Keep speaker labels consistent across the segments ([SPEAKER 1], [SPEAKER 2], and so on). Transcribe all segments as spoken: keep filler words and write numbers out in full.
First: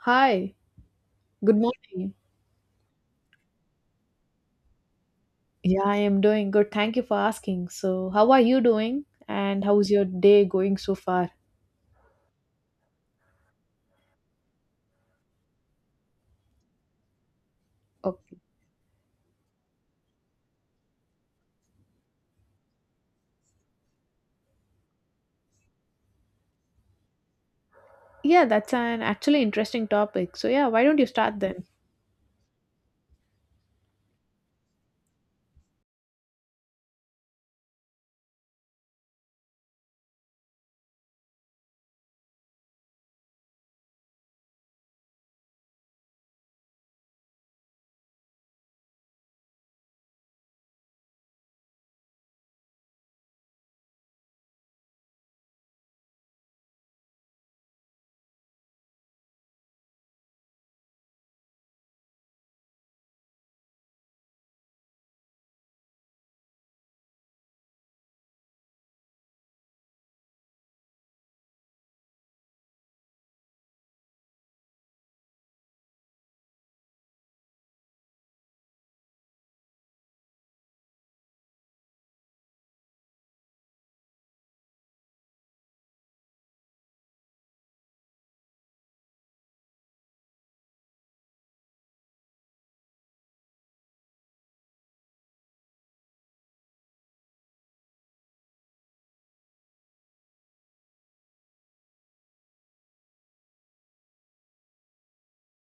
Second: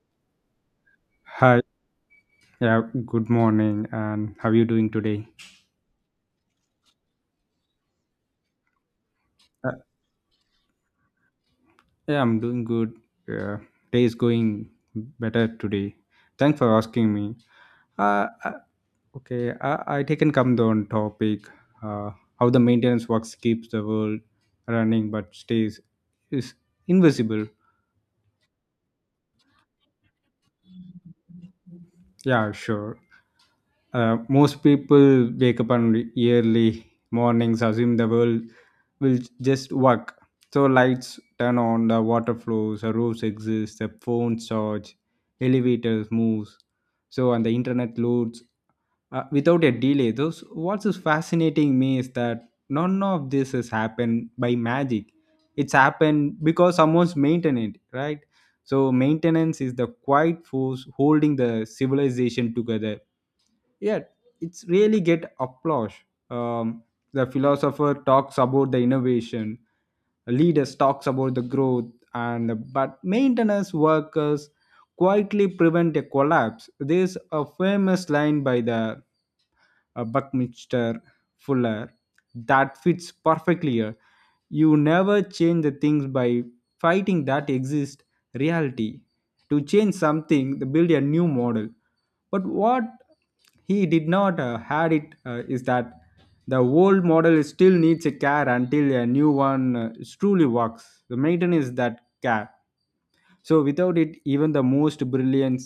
[SPEAKER 1] Hi, good
[SPEAKER 2] Hi,
[SPEAKER 1] morning.
[SPEAKER 2] yeah, good morning, and how are you doing today?
[SPEAKER 1] Yeah, I am doing good. Thank you for asking. So, how are you doing? And
[SPEAKER 2] Uh,
[SPEAKER 1] how's your day going so far?
[SPEAKER 2] yeah, I'm doing good. Uh, Day is going better today. Thanks for asking me.
[SPEAKER 1] Oh,
[SPEAKER 2] Uh, uh, okay, I, I taken come down topic. Uh, how the maintenance works keeps the world running but stays is invisible.
[SPEAKER 1] yeah, that's an actually interesting topic. So, yeah, why don't you start then?
[SPEAKER 2] Yeah, sure. Uh, most people wake up on early mornings, assume the world will just work. So lights turn on, the water flows, the roofs exist, the phones charge, elevators moves, so and the internet loads uh, without a delay. Those what is fascinating me is that none of this has happened by magic. It's happened because someone's maintained it, right? So maintenance is the quiet force holding the civilization together, yeah, it's really get applause. Um, the philosopher talks about the innovation, leaders talks about the growth, and but maintenance workers quietly prevent a collapse. There's a famous line by the uh, Buckminster Fuller that fits perfectly here. You never change the things by fighting that exist reality. To change something, they build a new model. But what he did not uh, had it uh, is that the old model still needs a care until a new one uh, truly works. The maintenance is that care. So without it, even the most brilliant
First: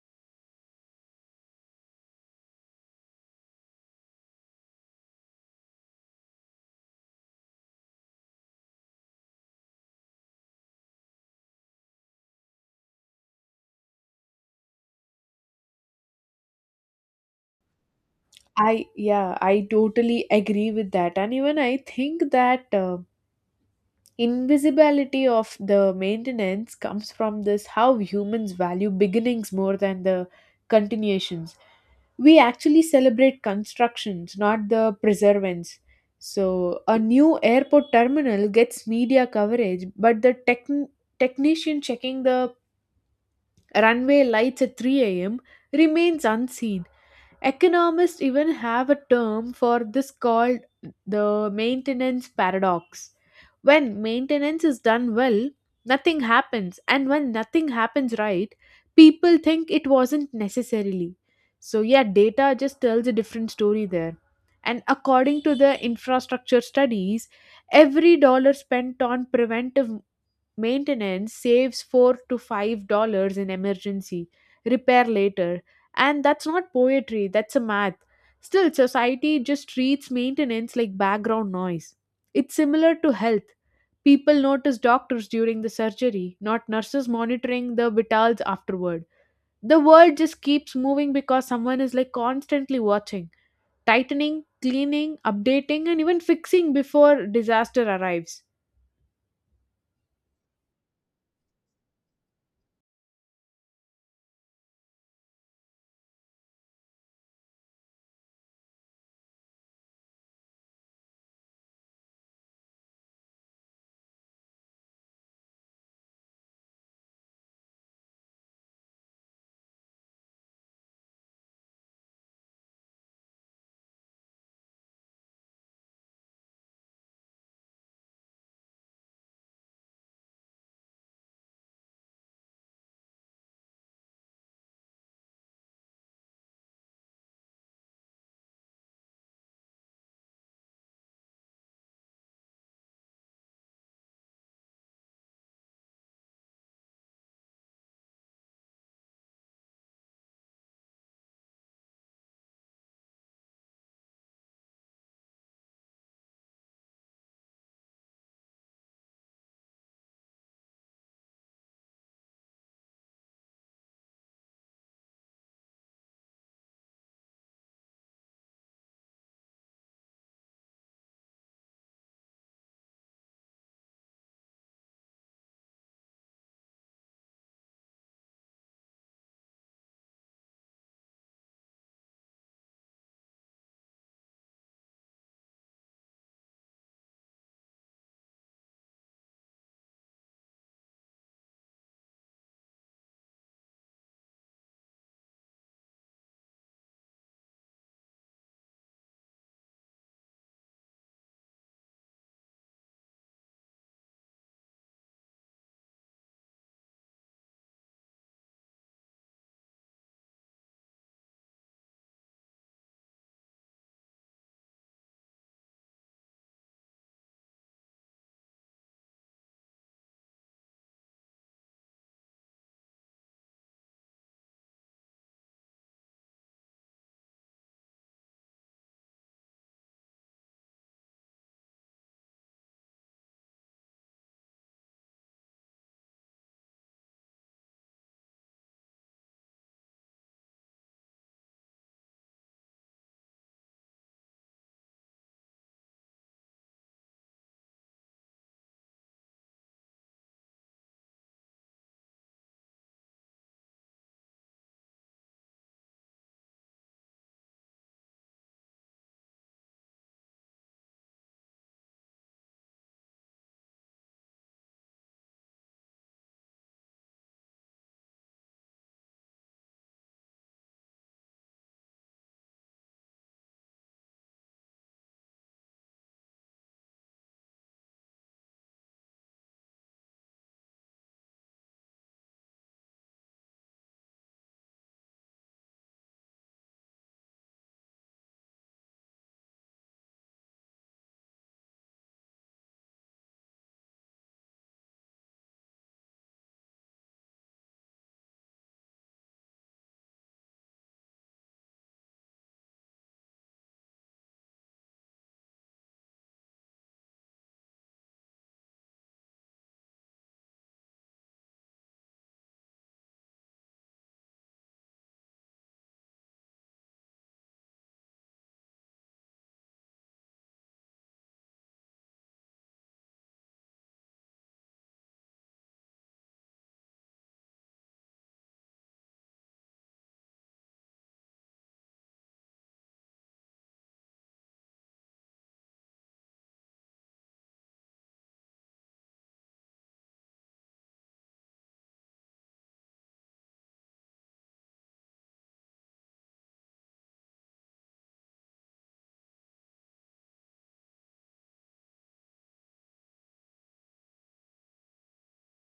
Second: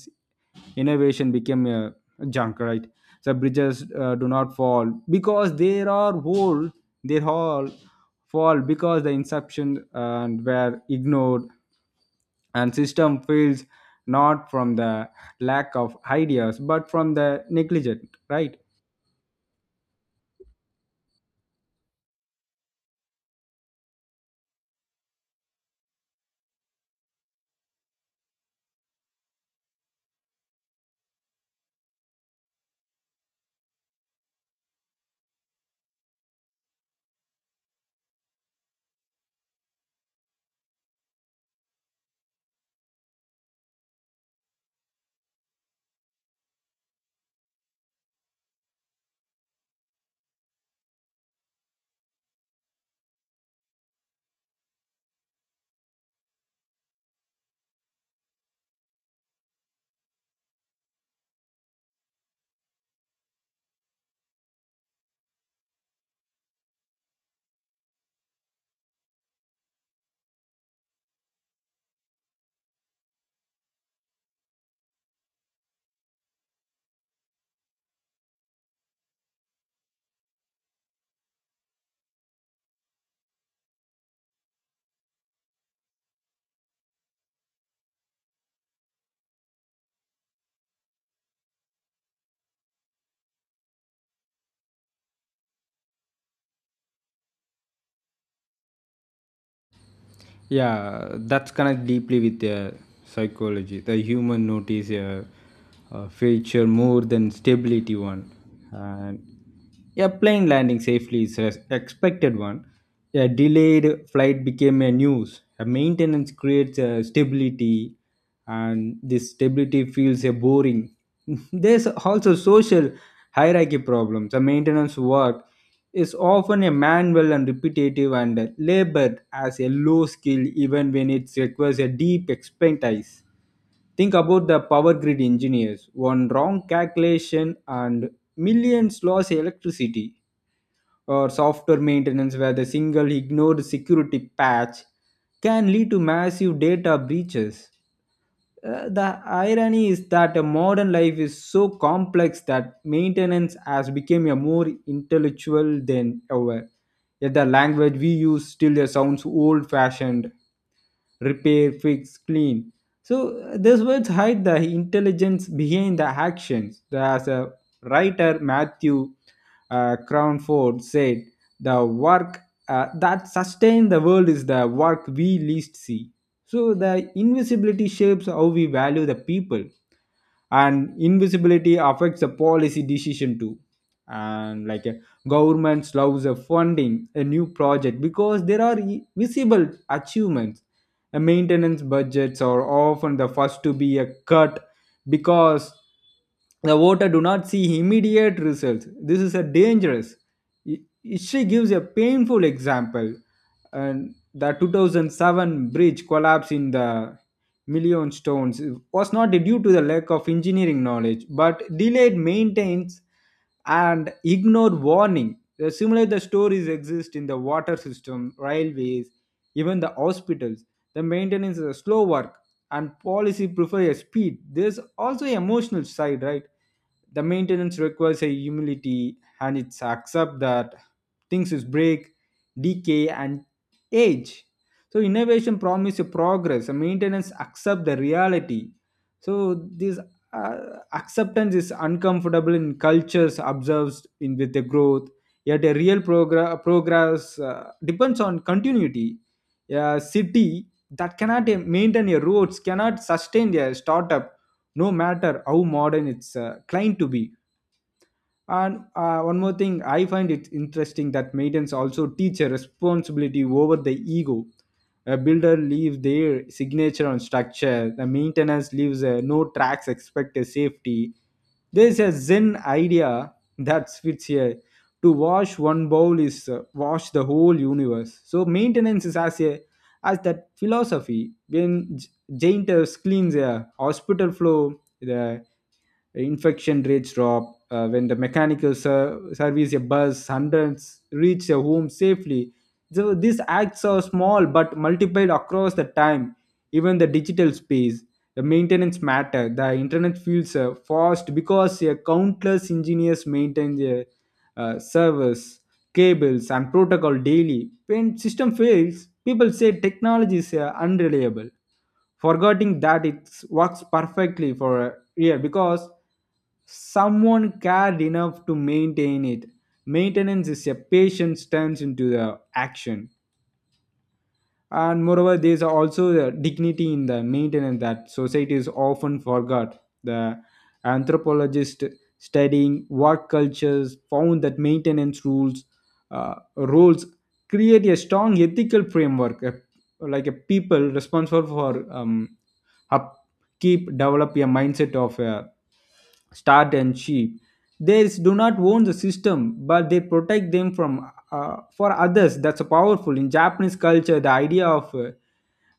[SPEAKER 2] innovation became a junk, right? The bridges uh, do not fall because they are whole. They all fall because the inception and were ignored, and system fails not from the lack of ideas but from the negligent, right?
[SPEAKER 1] I, yeah, I totally agree with that. And even I think that uh, invisibility of the maintenance comes from this how humans value beginnings more than the continuations. We actually celebrate constructions, not the preservance. So, a new airport terminal gets media coverage, but the tech technician checking the runway lights at three a m remains unseen. Economists even have a term for this called the maintenance paradox. When maintenance is done well, nothing happens, and when nothing happens right, people think it wasn't necessarily. So, yeah, data just tells a different story there. And according to the infrastructure studies, every dollar spent on preventive maintenance saves four to five dollars in emergency, repair later. And that's not poetry, that's a math. Still, society just treats maintenance like background noise. It's similar to health. People notice doctors during the surgery, not nurses monitoring the vitals afterward. The world just keeps moving because someone is like constantly watching, tightening, cleaning, updating, and even fixing before disaster arrives.
[SPEAKER 2] Yeah, that's connect deeply with the psychology. The human notice a, a feature more than stability one, and a plane landing safely is an expected one. A delayed flight became a news. A maintenance creates a stability, and this stability feels a boring. There's also social hierarchy problems. A maintenance work is often a manual and repetitive and labored as a low skill even when it requires a deep expertise. Think about the power grid engineers. One wrong calculation and millions lost electricity, or software maintenance where the single ignored security patch can lead to massive data breaches. Uh, the irony is that a modern life is so complex that maintenance has become a more intellectual than ever. Yet the language we use still uh, sounds old-fashioned: repair, fix, clean. So uh, these words hide the intelligence behind the actions. As a writer Matthew uh, Crownford said, the work uh, that sustains the world is the work we least see. So the invisibility shapes how we value the people, and invisibility affects the policy decision too. And like uh, governments loves a funding a new project because there are I- visible achievements. Uh, maintenance budgets are often the first to be a cut because the voter do not see immediate results. This is a dangerous. I- history gives a painful example, and the two thousand seven bridge collapse in the million stones was not due to the lack of engineering knowledge but delayed maintenance and ignored warning. The similar the stories exist in the water system, railways, even the hospitals. The maintenance is a slow work, and policy prefers speed. There's also emotional side, right? The maintenance requires a humility, and it's accept that things is break, decay and age. So innovation promise a progress, and maintenance accept the reality. So this uh, acceptance is uncomfortable in cultures observed in with the growth. Yet a real progress progress uh, depends on continuity. A city that cannot uh, maintain your roads cannot sustain their startup, no matter how modern it's uh, claimed to be. And uh, one more thing, I find it interesting that maidens also teach a responsibility over the ego. A builder leaves their signature on structure. The maintenance leaves a no tracks expect a safety. There's a Zen idea that fits here. To wash one bowl is uh, wash the whole universe. So maintenance is as a as that philosophy. When J- Jainters cleans a hospital floor, the infection rates drop. Uh, when the mechanical ser- service a bus, hundreds reach a home safely. So these acts are small but multiplied across the time. Even the digital space, the maintenance matter. The internet feels uh, fast because uh, countless engineers maintain their uh, servers, cables and protocol daily. When system fails, people say technology is uh, unreliable, forgetting that it works perfectly for a year because someone cared enough to maintain it. Maintenance is a patience turns into the action. And moreover, there is also the dignity in the maintenance that society is often forgot. The anthropologist studying work cultures found that maintenance rules uh, rules create a strong ethical framework. A- like a people responsible for um, upkeep develop a mindset of uh, start and sheep. They do not own the system, but they protect them from uh, for others. That's powerful. In Japanese culture, the idea of uh,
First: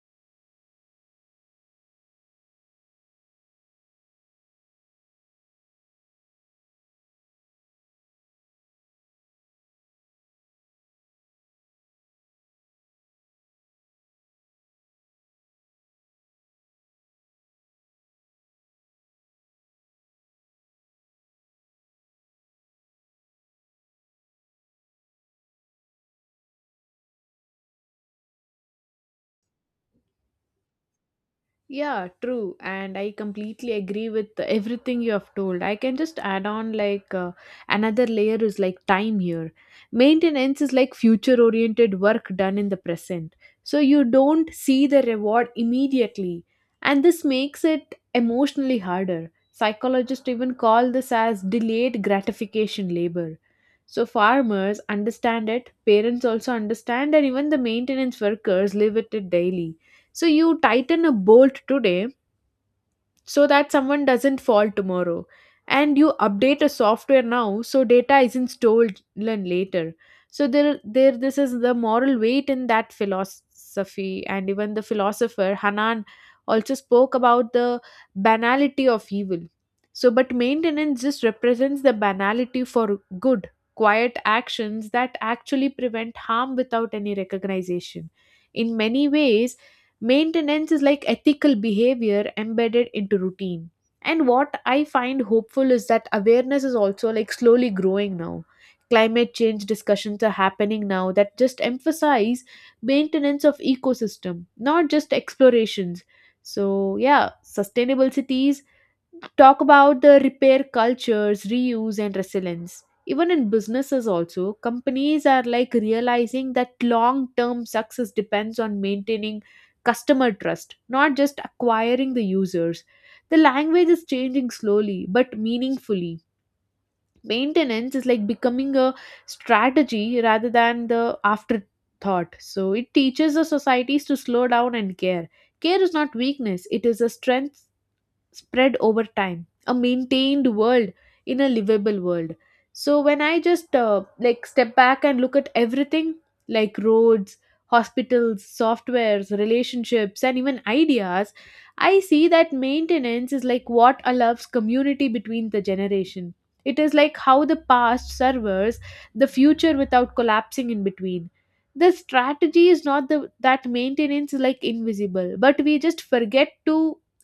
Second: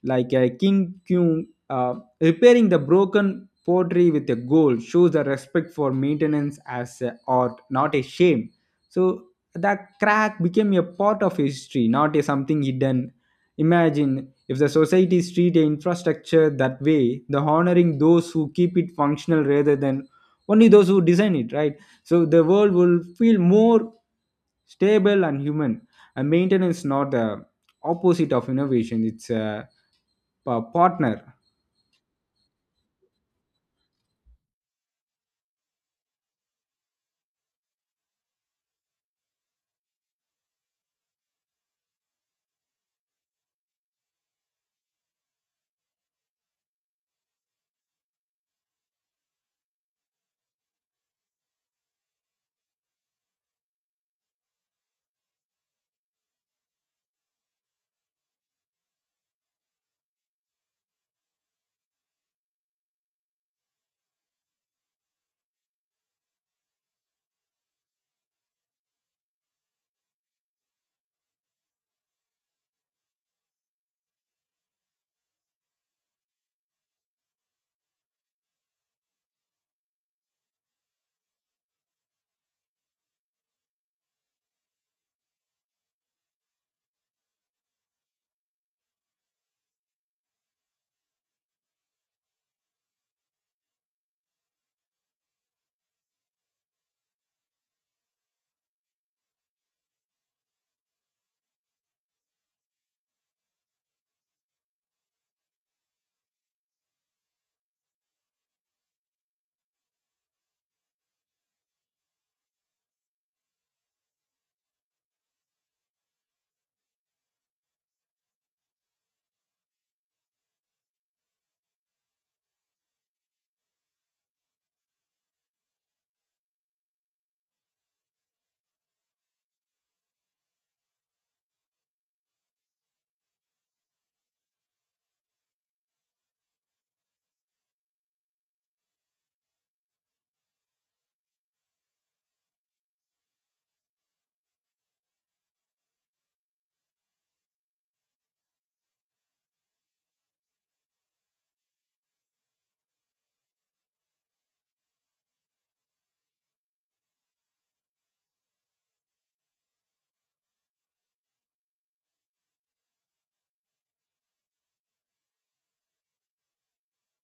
[SPEAKER 2] like a king Kyung, uh, repairing the broken pottery with a gold shows a respect for maintenance as a art, not a shame. So the crack became a part of history, not a something hidden. Imagine if the society treat a infrastructure that way, the honoring those who keep it functional rather than only those who design it, right? So the world will feel more stable and human. And maintenance not the opposite of innovation. It's a pa- partner.
[SPEAKER 1] Yeah, true. And I completely agree with everything you have told. I can just add on like uh, another layer is like time here. Maintenance is like future oriented work done in the present. So you don't see the reward immediately. And this makes it emotionally harder. Psychologists even call this as delayed gratification labor. So farmers understand it, parents also understand, and even the maintenance workers live with it daily. So you tighten a bolt today so that someone doesn't fall tomorrow. And you update a software now so data isn't stolen later. So there, there this is the moral weight in that philosophy. And even the philosopher Hanan also spoke about the banality of evil. So but maintenance just represents the banality for good, quiet actions that actually prevent harm without any recognition. In many ways, maintenance is like ethical behavior embedded into routine. And what I find hopeful is that awareness is also like slowly growing now. Climate change discussions are happening now that just emphasize maintenance of ecosystem, not just explorations. So yeah, sustainable cities talk about the repair cultures, reuse and resilience. Even in businesses also, companies are like realizing that long term success depends on maintaining customer trust, not just acquiring the users. The language is changing slowly but meaningfully. Maintenance is like becoming a strategy rather than the afterthought. So it teaches the societies to slow down and care. Care is not weakness, it is a strength spread over time. A maintained world in a livable world. So when I just uh, like step back and look at everything, like roads, hospitals, softwares, relationships and even ideas, I see that maintenance is like what allows community between the generation. It is like how the past serves the future without collapsing in between. The strategy is not the that maintenance is like invisible, but we just forget to,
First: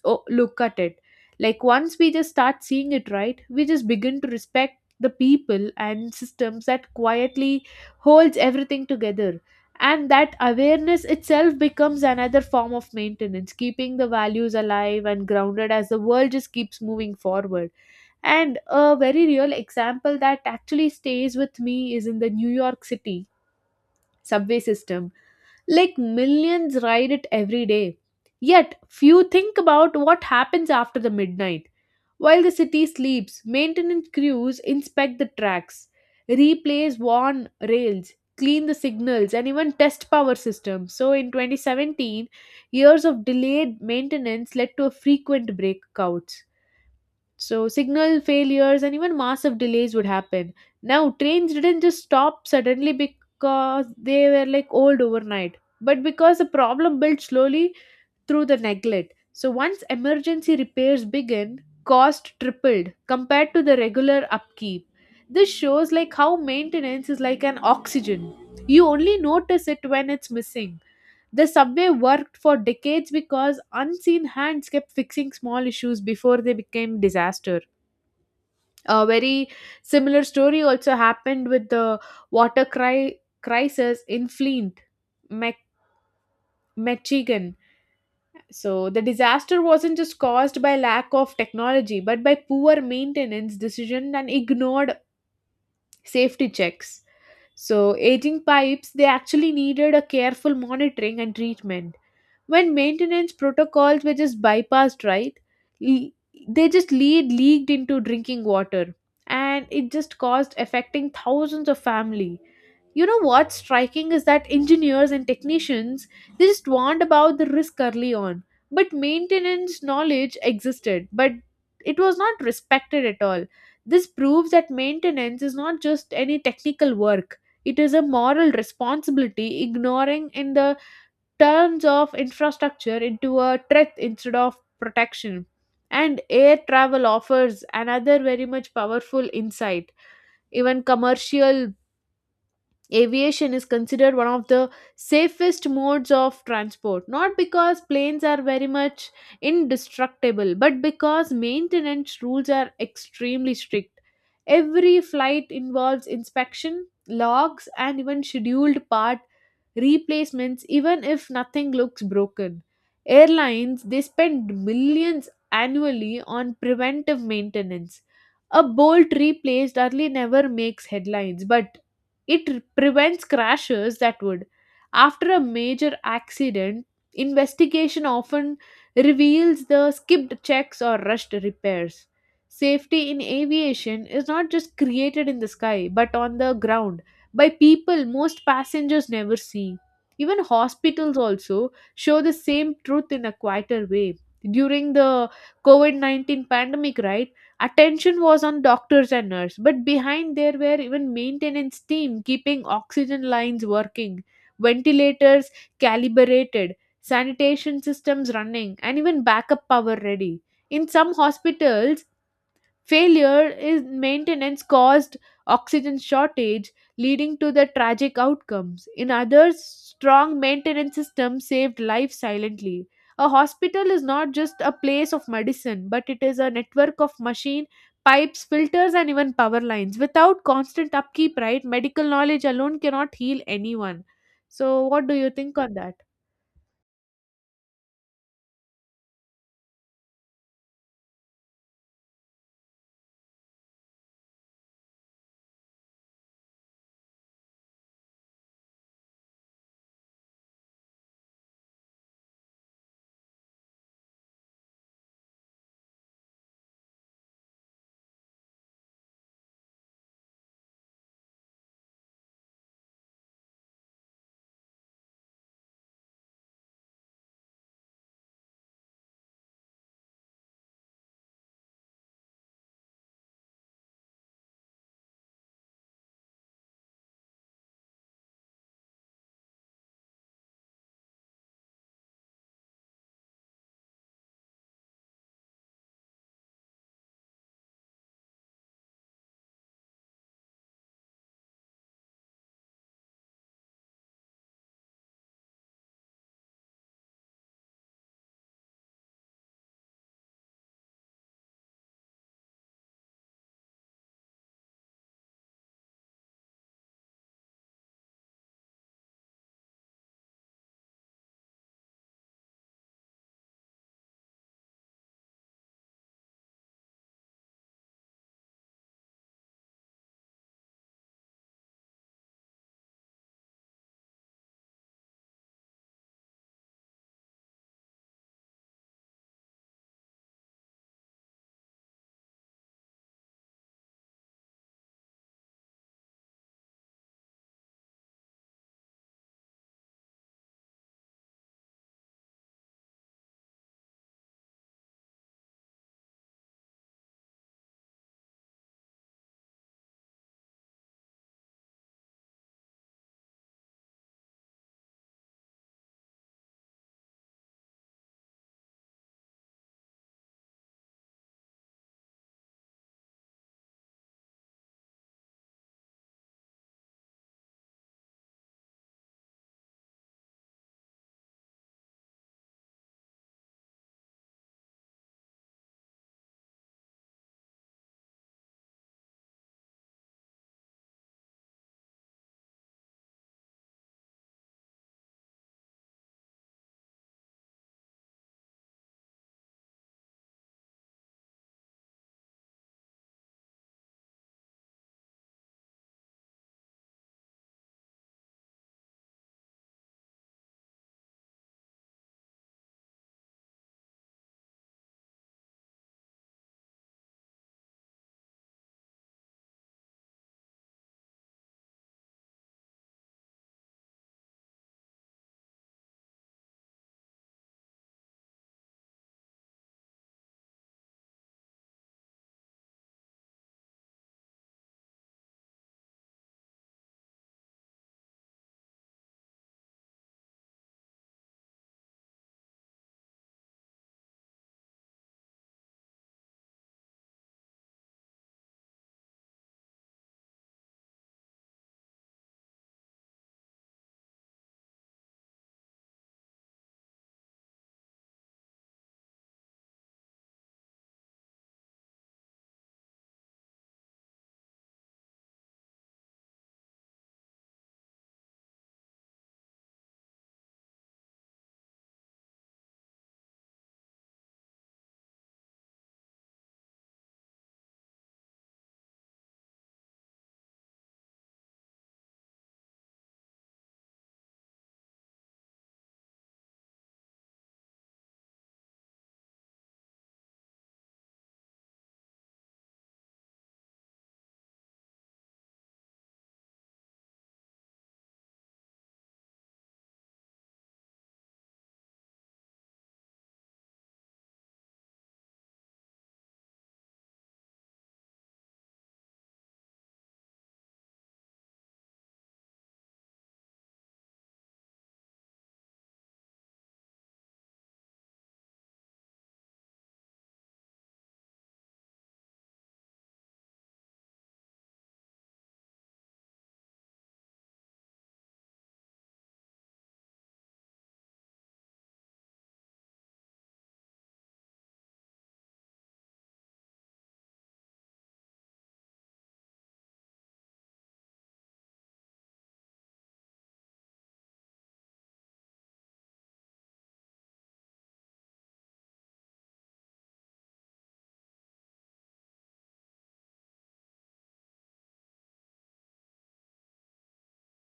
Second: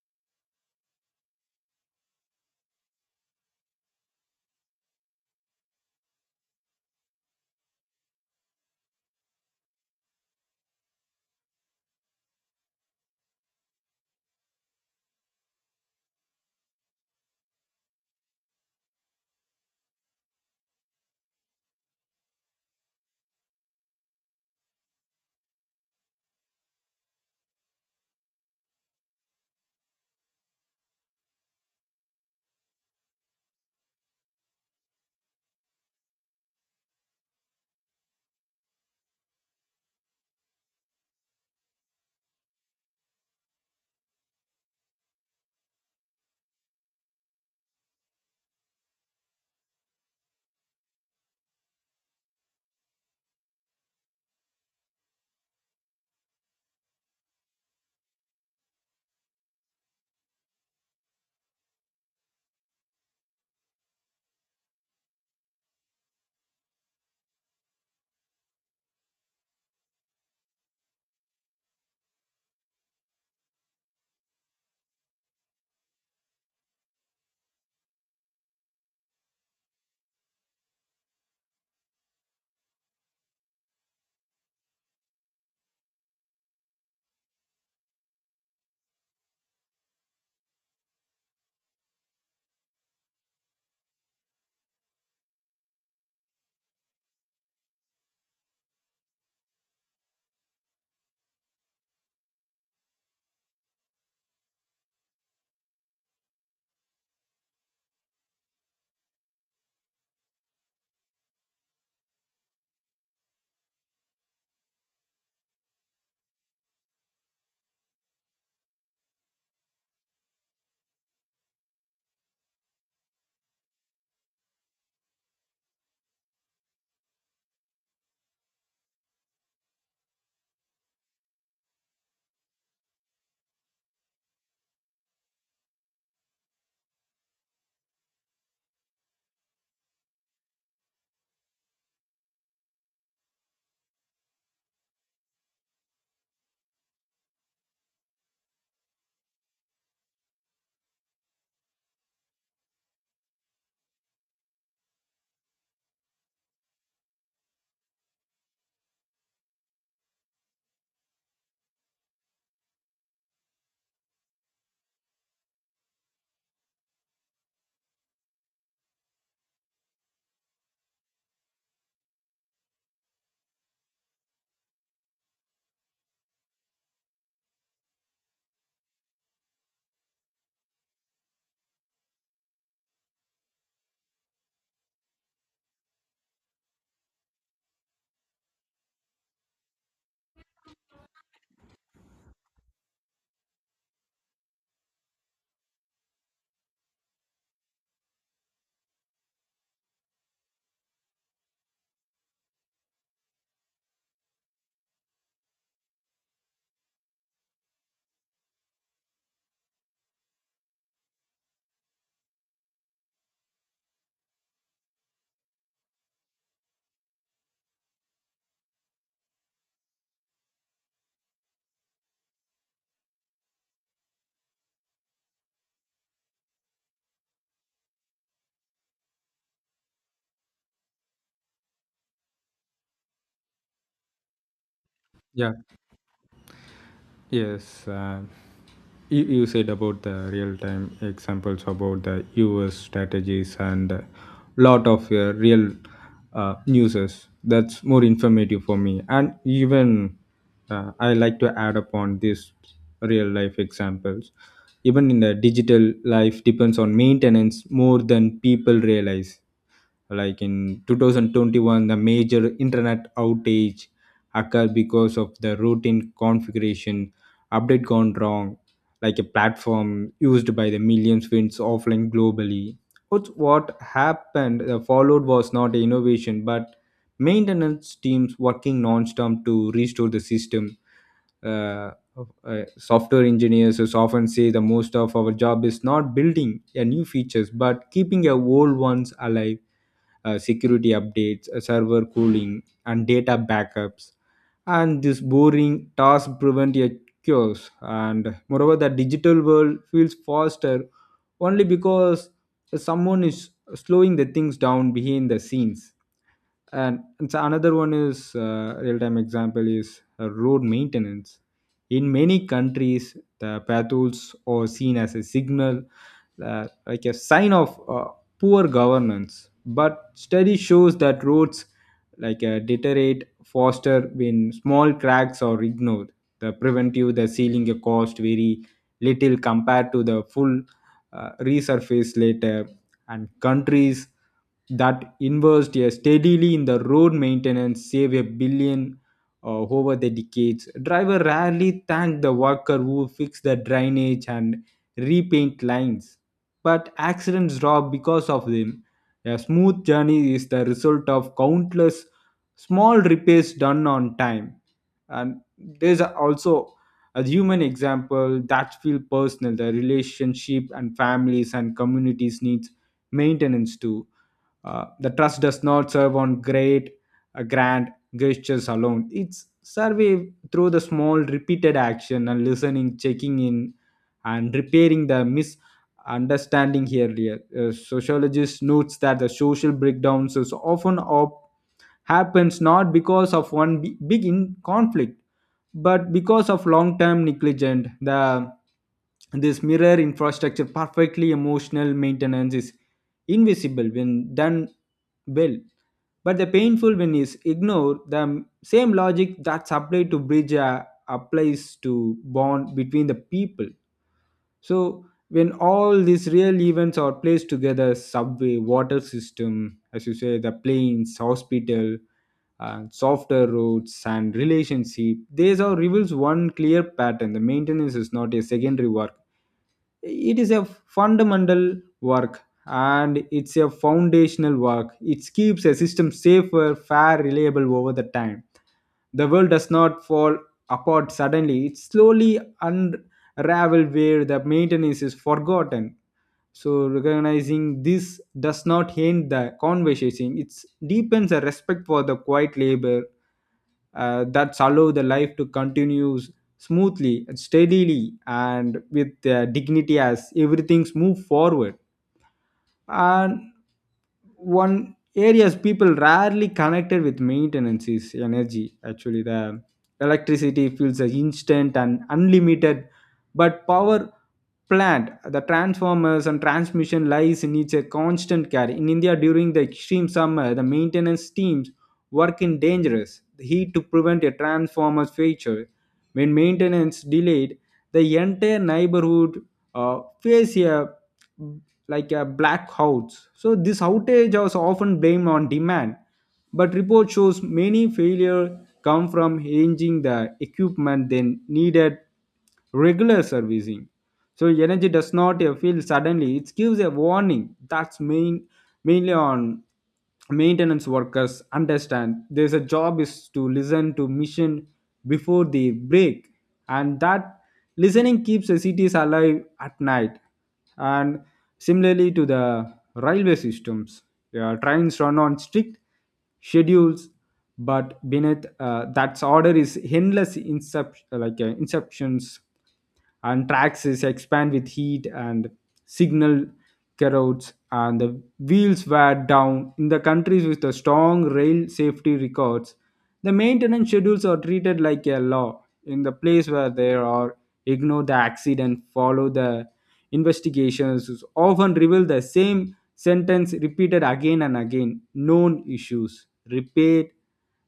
[SPEAKER 1] oh, look at it. Like once we just start seeing it right, we just begin to respect the people and systems that quietly holds everything together. And that awareness itself becomes another form of maintenance, keeping the values alive and grounded as the world just keeps moving forward. And a very real example that actually stays with me is in the New York City subway system. Like millions ride it every day. Yet, few think about what happens after the midnight. While the city sleeps, maintenance crews inspect the tracks, replace worn rails, clean the signals, and even test power systems. So, in twenty seventeen, years of delayed maintenance led to a frequent breakouts. So, signal failures and even massive delays would happen. Now, trains didn't just stop suddenly because they were like old overnight, but because the problem built slowly through the neglect. So, once emergency repairs began, cost tripled compared to the regular upkeep. This shows like how maintenance is like an oxygen. You only notice it when it's missing. The subway worked for decades because unseen hands kept fixing small issues before they became disaster. A very similar story also happened with the water cri- crisis in Flint, Mac- Michigan. So the disaster wasn't just caused by lack of technology, but by poor maintenance, decision, and ignored safety checks. So, aging pipes, they actually needed a careful monitoring and treatment. When maintenance protocols were just bypassed, right, le- they just lead leaked into drinking water, and it just caused affecting thousands of family. You know what's striking is that engineers and technicians, they just warned about the risk early on, but maintenance knowledge existed, but it was not respected at all. This proves that maintenance is not just any technical work, it is a moral responsibility, ignoring in the terms of infrastructure into a threat instead of protection. And air travel offers another very much powerful insight. Even commercial aviation is considered one of the safest modes of transport, not because planes are very much indestructible, but because maintenance rules are extremely strict. Every flight involves inspection, logs, and even scheduled part replacements, even if nothing looks broken. Airlines they spend millions annually on preventive maintenance. A bolt replaced early never makes headlines, but it r- prevents crashes that would. After a major accident, investigation often reveals the skipped checks or rushed repairs. Safety in aviation is not just created in the sky but on the ground by people most passengers never see. Even hospitals also show the same truth in a quieter way. During the COVID nineteen pandemic, right? Attention was on doctors and nurses, but behind there were even maintenance team keeping oxygen lines working, ventilators calibrated, sanitation systems running, and even backup power ready. In some hospitals, failure in maintenance caused oxygen shortage, leading to the tragic outcomes. In others, strong maintenance systems saved lives silently. A hospital is not just a place of medicine, but it is a network of machine, pipes, filters, and even power lines. Without constant upkeep, right, medical knowledge alone cannot heal anyone. So, what do you
[SPEAKER 2] Yeah,
[SPEAKER 1] think on that?
[SPEAKER 2] yes. Uh, you, you said about the real-time examples about the U S strategies and a lot of uh, real uh, uses. That's more informative for me. And even uh, I like to add upon these real-life examples. Even in the digital life depends on maintenance more than people realize. Like in two thousand twenty-one, the major internet outage occurred because of the routine configuration update gone wrong, like a platform used by the millions winds offline globally. What what happened uh, followed was not innovation but maintenance teams working non-stop to restore the system. Uh, uh, Software engineers as often say the most of our job is not building a new features but keeping a old ones alive: uh, security updates, uh, server cooling, and data backups. And this boring task prevent a chaos. And moreover, the digital world feels faster only because someone is slowing the things down behind the scenes. And, and so another one is uh, real-time example is uh, road maintenance. In many countries the potholes are seen as a signal, uh, like a sign of uh, poor governance, but study shows that roads like uh, deteriorate faster when small cracks are ignored. The preventive the sealing uh, cost very little compared to the full uh, resurface later. And countries that invest, yeah, steadily in the road maintenance save a billion uh, over the decades. Driver rarely thank the worker who fixed the drainage and repaint lines, but accidents drop because of them. A smooth journey is the result of countless small repairs done on time. And there's also a human example that feel personal. The relationship and families and communities needs maintenance too. Uh, the trust does not serve on great, uh, grand gestures alone. It's survey through the small, repeated action and listening, checking in, and repairing the misunderstanding earlier. Uh, sociologist notes that the social breakdowns is often op- happens not because of one bi- big in conflict but because of long term negligence. The this mirror infrastructure perfectly. Emotional maintenance is invisible when done well, but the painful when is ignored. The same logic that's applied to bridge uh, applies to bond between the people. So when all these real events are placed together, subway, water system, as you say, the planes, hospital, uh, softer roads and relationship, these all reveals one clear pattern. The maintenance is not a secondary work, it is a fundamental work, and it's a foundational work. It keeps a system safer, fair, reliable over the time. The world does not fall apart suddenly, it slowly unravel where the maintenance is forgotten. So recognizing this does not end the conversation, it deepens a respect for the quiet labor uh, that allow the life to continue smoothly, steadily, and with uh, dignity as everything's move forward. And one areas people rarely connected with maintenance is energy. Actually, the electricity feels as instant and unlimited, but power plant, the transformers and transmission lies needs a constant care. In India during the extreme summer, the maintenance teams work in dangerous heat to prevent a transformer failure. When maintenance delayed, the entire neighborhood uh, face a like a blackouts. So this outage was often blamed on demand, but report shows many failure come from changing the equipment then needed regular servicing. So energy does not uh, fail suddenly; it gives a warning. That's main mainly on maintenance workers understand there's a job is to listen to mission before they break, and that listening keeps the cities alive at night. And similarly to the railway systems, yeah, trains run on strict schedules, but beneath uh, that order is endless incep- like uh, inceptions, and tracks is expand with heat and signal corrodes, and the wheels wear down. In the countries with the strong rail safety records, the maintenance schedules are treated like a law. In the place where there are ignore the accident, follow the investigations often reveal the same sentence repeated again and again: known issues repaired,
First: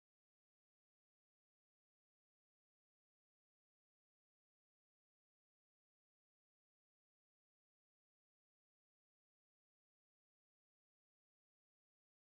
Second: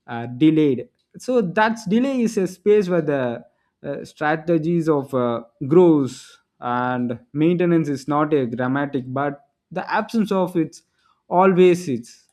[SPEAKER 2] uh, delayed. So that's delay is a space where the uh, strategies of uh, growth and maintenance is not a dramatic, but the absence of it's always it's.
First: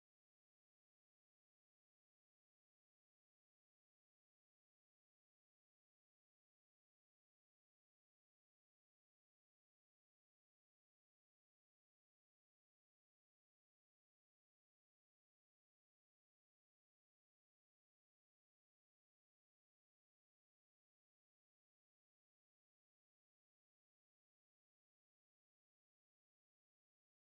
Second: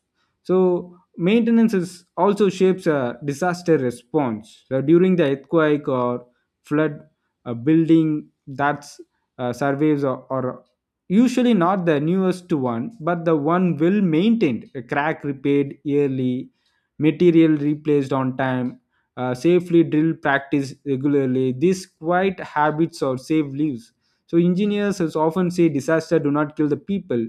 [SPEAKER 2] So maintenance is also shapes a disaster response. So during the earthquake or flood, a building that's uh, surveys are, are usually not the newest one but the one well maintained, a crack repaired yearly, material replaced on time, uh, safely drill practice regularly. These quiet habits or save lives. So engineers has often say disaster do not kill the people,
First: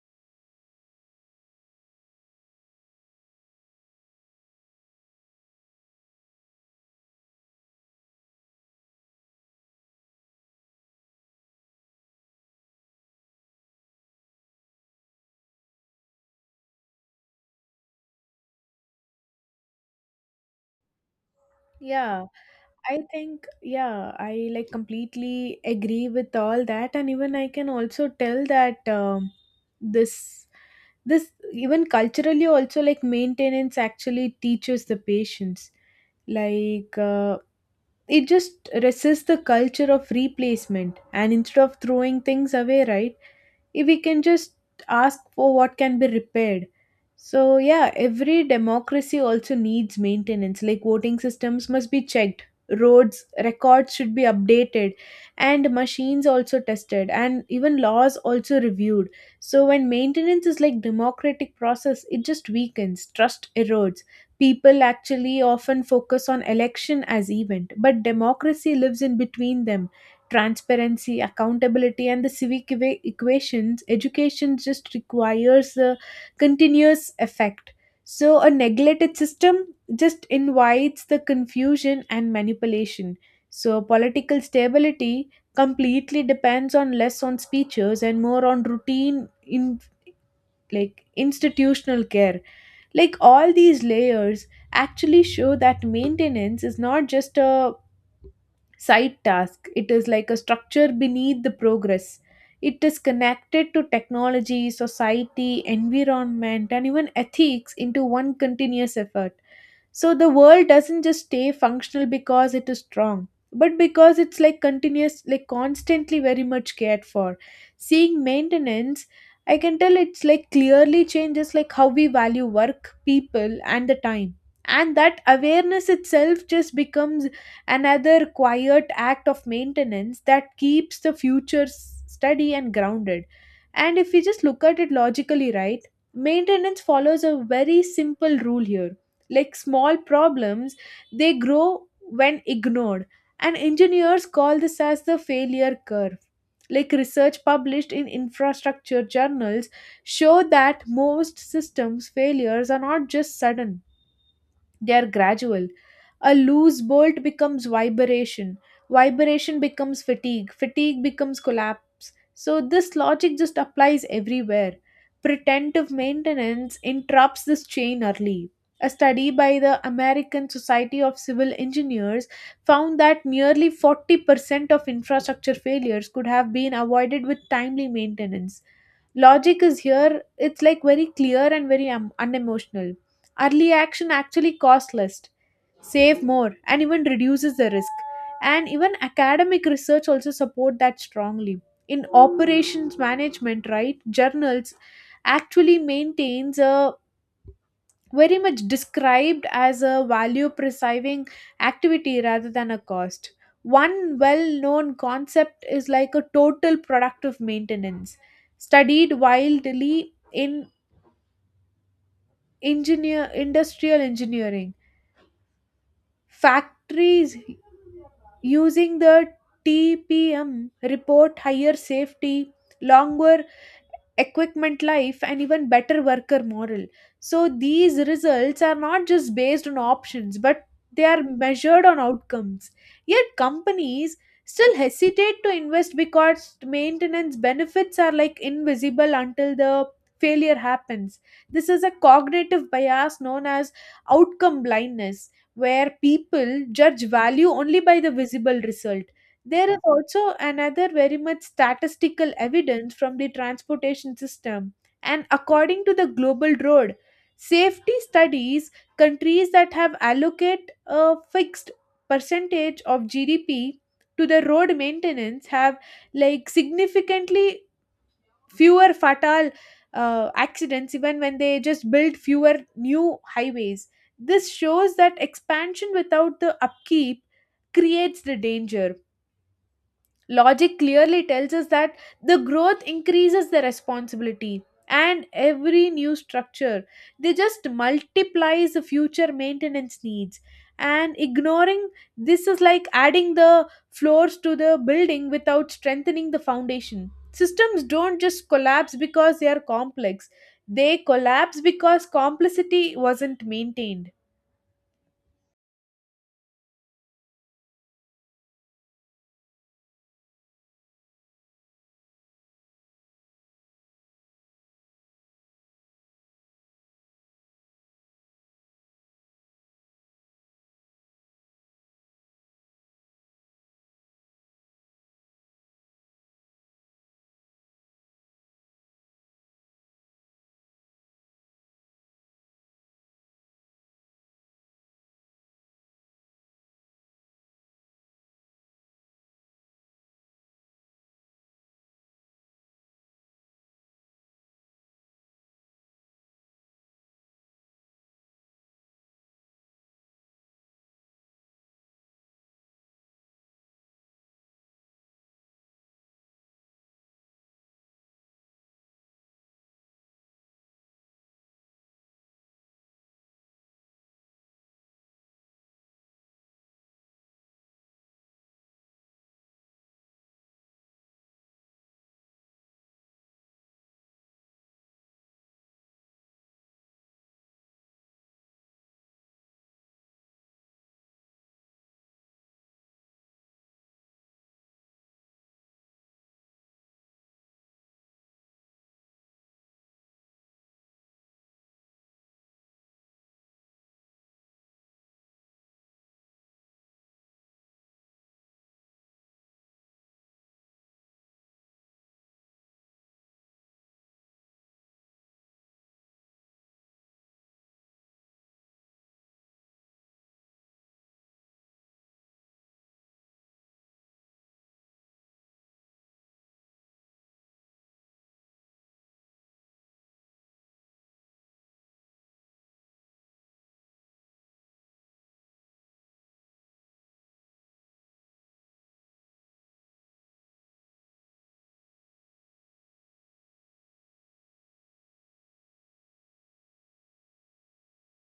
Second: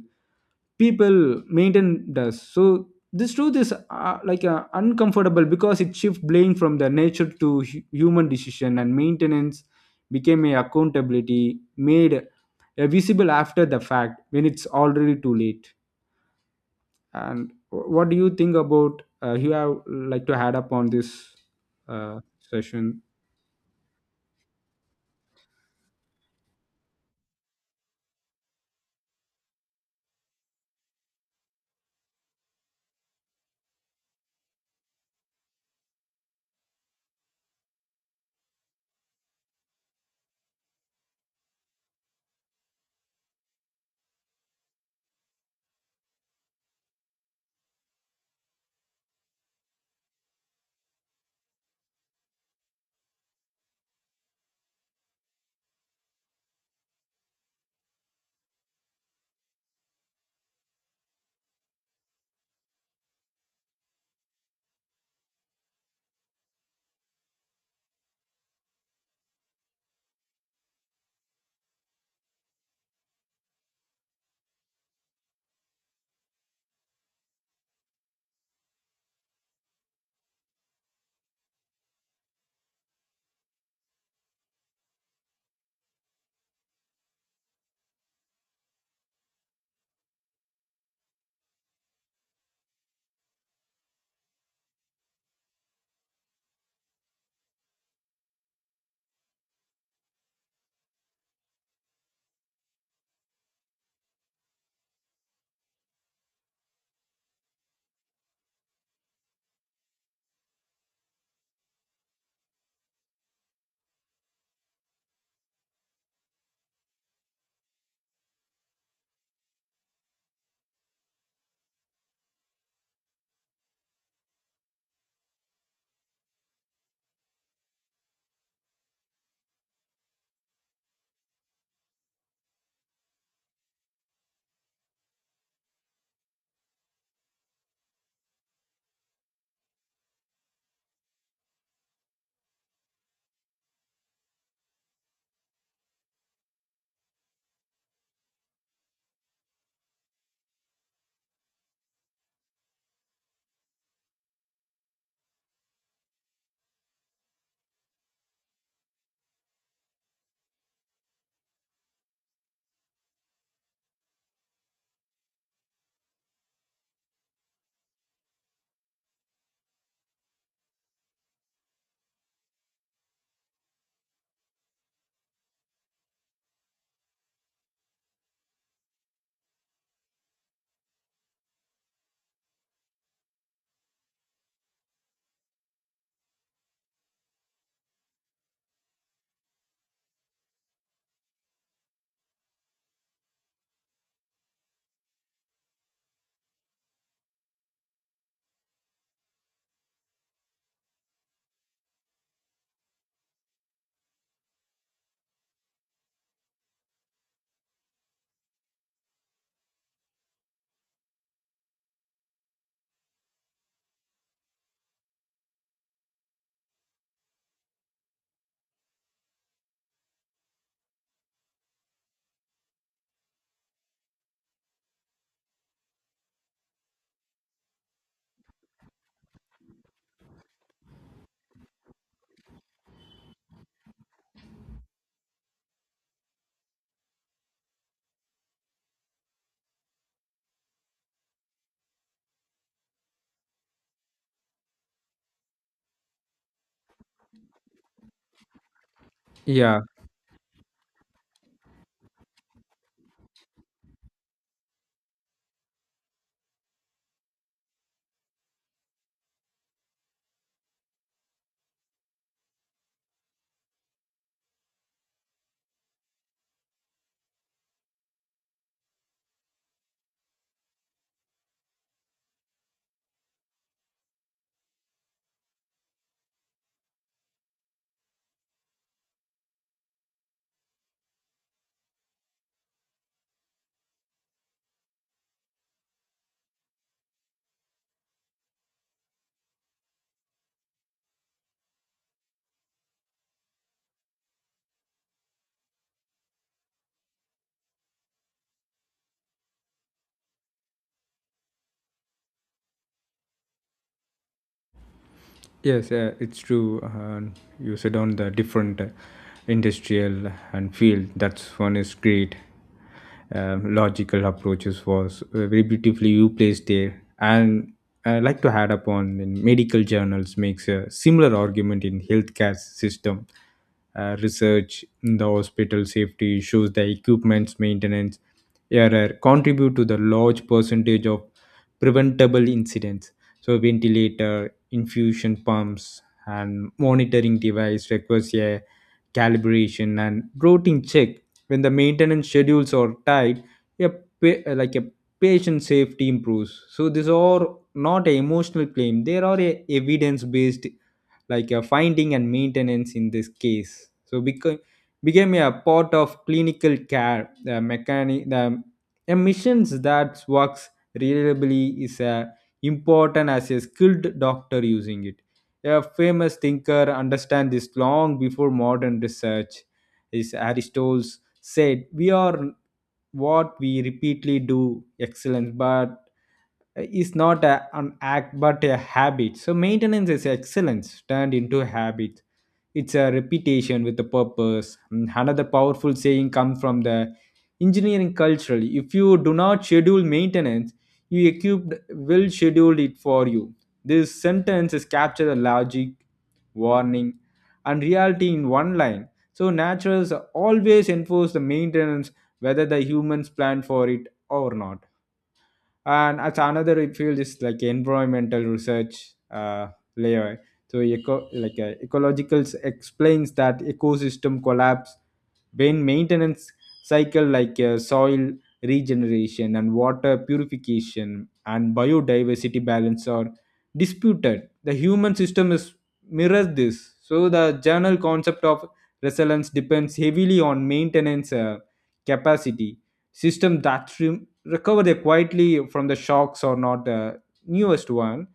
[SPEAKER 2] people maintain does. So this truth is uh, like uh, uncomfortable, because it shifts blame from the nature to hu- human decision, and maintenance became a accountability made uh, visible after the fact when it's already too late. And wh- what do you think about uh, you have like to add up on this uh,
[SPEAKER 1] Yeah,
[SPEAKER 2] session?
[SPEAKER 1] I think, yeah, I like completely agree with all that. And even I can also tell that um, this, this even culturally also like maintenance actually teaches the patience. Like uh, it just resists the culture of replacement. And instead of throwing things away, right? If we can just ask for what can be repaired. So yeah, every democracy also needs maintenance, like voting systems must be checked, roads records should be updated, and machines also tested, and even laws also reviewed. So when maintenance is like democratic process, it just weakens, trust erodes. People actually often focus on election as event, but democracy lives in between them. Transparency, accountability, and the civic equa- equations, education just requires a continuous effect. So, a neglected system just invites the confusion and manipulation. So, political stability completely depends on less on speeches and more on routine in like institutional care. Like all these layers actually show that maintenance is not just a side task. It is like a structure beneath the progress. It is connected to technology, society, environment, and even ethics into one continuous effort. So the world doesn't just stay functional because it is strong, but because it's like continuous, like constantly very much cared for. Seeing maintenance, I can tell it's like clearly changes like how we value work, people, and the time. And that awareness itself just becomes another quiet act of maintenance that keeps the future s- steady and grounded. And if we just look at it logically, right, maintenance follows a very simple rule here. Like small problems, they grow when ignored, and engineers call this as the failure curve. Like research published in infrastructure journals show that most systems failures are not just sudden, they are gradual. A loose bolt becomes vibration, vibration becomes fatigue, fatigue becomes collapse. So this logic just applies everywhere. Pretentive maintenance interrupts this chain early. A study by the American Society of Civil Engineers found that nearly forty percent of infrastructure failures could have been avoided with timely maintenance. Logic is here, it's like very clear and very um, unemotional. Early action actually costs less, save more, and even reduces the risk. And even academic research also support that strongly. In operations management, right, journals actually maintains a very much described as a value preserving activity rather than a cost. One well known concept is like a total productive maintenance, studied wildly in engineer, industrial engineering. Factories using the T P M report higher safety, longer equipment life and even better worker morale. So these results are not just based on options, but they are measured on outcomes. Yet companies still hesitate to invest because maintenance benefits are like invisible until the failure happens. This is a cognitive bias known as outcome blindness, where people judge value only by the visible result. There is
[SPEAKER 2] Yeah.
[SPEAKER 1] also another very much statistical evidence from the transportation system. And according to the Global Road Safety Studies, countries that have allocate a fixed percentage of G D P to the road maintenance have like significantly fewer fatal uh, accidents even when they just build fewer new highways. This shows that expansion without the upkeep creates the danger. Logic clearly tells us that the growth increases the responsibility, and every new structure, they just multiplies the future maintenance needs. And ignoring this is like adding the floors to the building without strengthening the foundation. Systems don't just collapse because they are complex, they collapse because complexity wasn't maintained.
[SPEAKER 2] Yes, uh, it's true. Uh, you said on the different uh, industrial and field. That's one is great. Um, logical approaches was uh, very beautifully you placed there, and I like to add upon, in medical journals makes a similar argument in healthcare system. Uh, research in the hospital safety issues, the equipment's maintenance error contribute to the large percentage of preventable incidents. So ventilator, infusion pumps and monitoring device requires a calibration and routine check. When the maintenance schedules are tight, a pa- like a patient safety improves. So these are not an emotional claim, they are a evidence based like uh, finding, and maintenance in this case. So became became a part of clinical care. The mechanic, the missions that works reliably is uh, important as a skilled doctor using it. A famous thinker understand this long before modern research is Aristotle's said, we are what we repeatedly do, excellence but is not a, an act but a habit. So maintenance is excellence turned into a habit. It's a reputation with a purpose. And another powerful saying comes from the engineering culturally: if you do not schedule maintenance, you equipped will schedule it for you. This sentence is captured the logic, warning, and reality in one line. So naturals always enforce the maintenance whether the humans plan for it or not. And as another field is like environmental research, uh, layer, so eco- like uh, ecological explains that ecosystem collapse when maintenance cycle like uh, soil regeneration and water purification and biodiversity balance are disputed. The human system is mirrors this. So the general concept of resilience depends heavily on maintenance uh, capacity. System that re- recover there quietly from the shocks or not the newest one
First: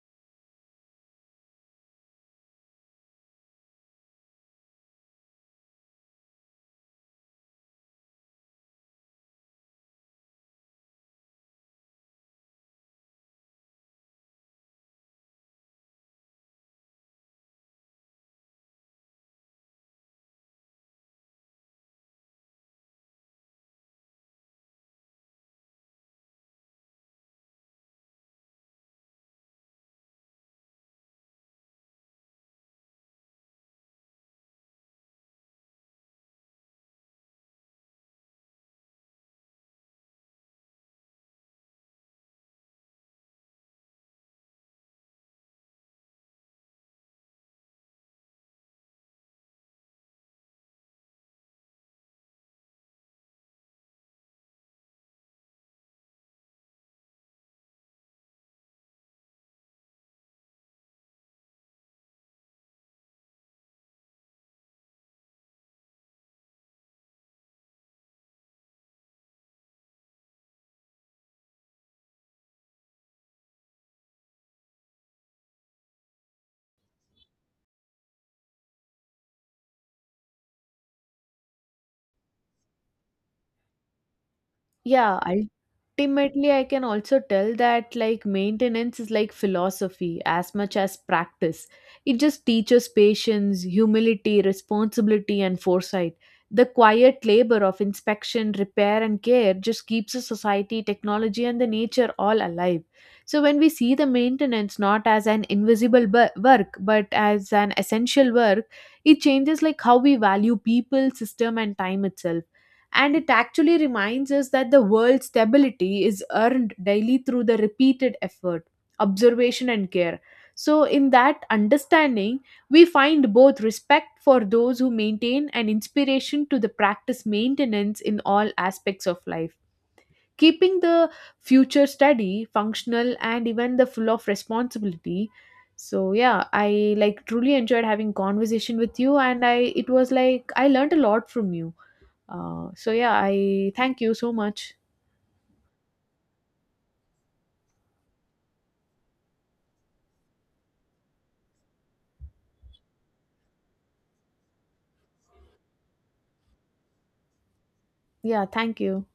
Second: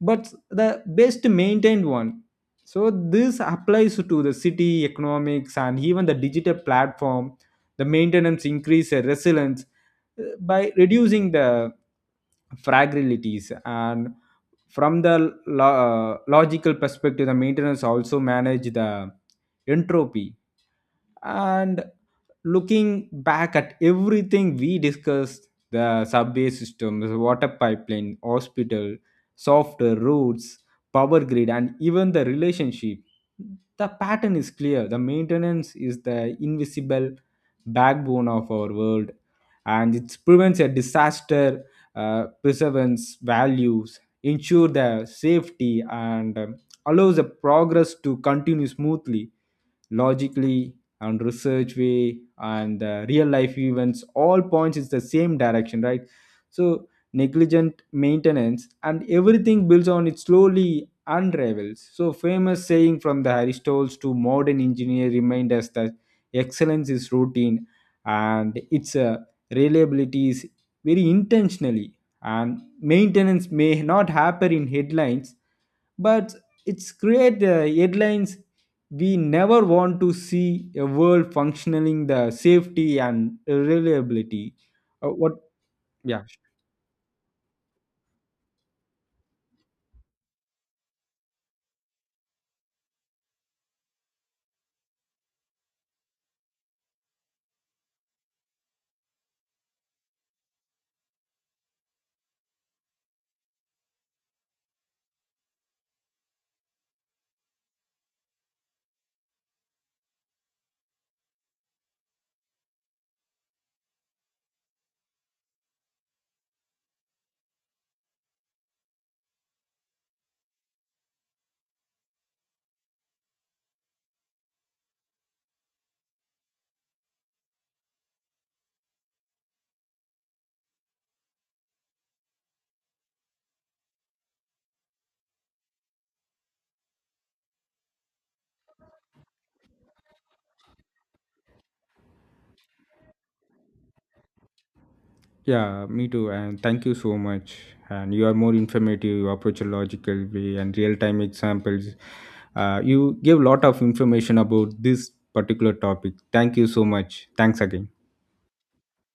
[SPEAKER 2] but the best maintained one. So this applies to the city, economics, and even the digital platform. The maintenance increase uh, resilience uh, by reducing the fragilities. And from the lo- uh, logical perspective, the maintenance also manage the entropy. And looking back at everything we discussed, the subway system, the water pipeline, hospital, softer roads, power grid, and even the relationship. The pattern is clear. The maintenance is the invisible backbone of our world, and it prevents a disaster, uh, preserves values, ensure the safety, and um, allows the progress to continue smoothly, logically, and research way, and uh, real life events all points is the same direction, right? So negligent maintenance, and everything builds on it slowly unravels. So famous saying from the aristotles to modern engineer remind us that excellence is routine, and its uh, reliability is very intentionally. And maintenance may not happen in headlines, but it's create uh, headlines we never want to see a world functioning the safety and reliability. Uh,
[SPEAKER 1] Yeah,
[SPEAKER 2] what? Yeah.
[SPEAKER 1] ultimately I can also tell that like maintenance is like philosophy as much as practice. It just teaches patience, humility, responsibility and foresight. The quiet labor of inspection, repair and care just keeps a society, technology and the nature all alive. So when we see the maintenance not as an invisible bu- work but as an essential work, it changes like how we value people, system and time itself. And it actually reminds us that the world's stability is earned daily through the repeated effort, observation, and care. So, in that understanding, we find both respect for those who maintain and inspiration to the practice maintenance in all aspects of life. Keeping the future steady, functional, and even the full of responsibility. So yeah, I like truly enjoyed having conversation with you, and I it was like I learned a lot from you. Uh, so yeah, I thank you so much.
[SPEAKER 2] Yeah, me too, and thank you so much. And you are more informative, you approach a logical way and real time examples. Uh, you give lot of information about this particular topic. Thank you so much, thanks again.
[SPEAKER 1] Yeah, thank you.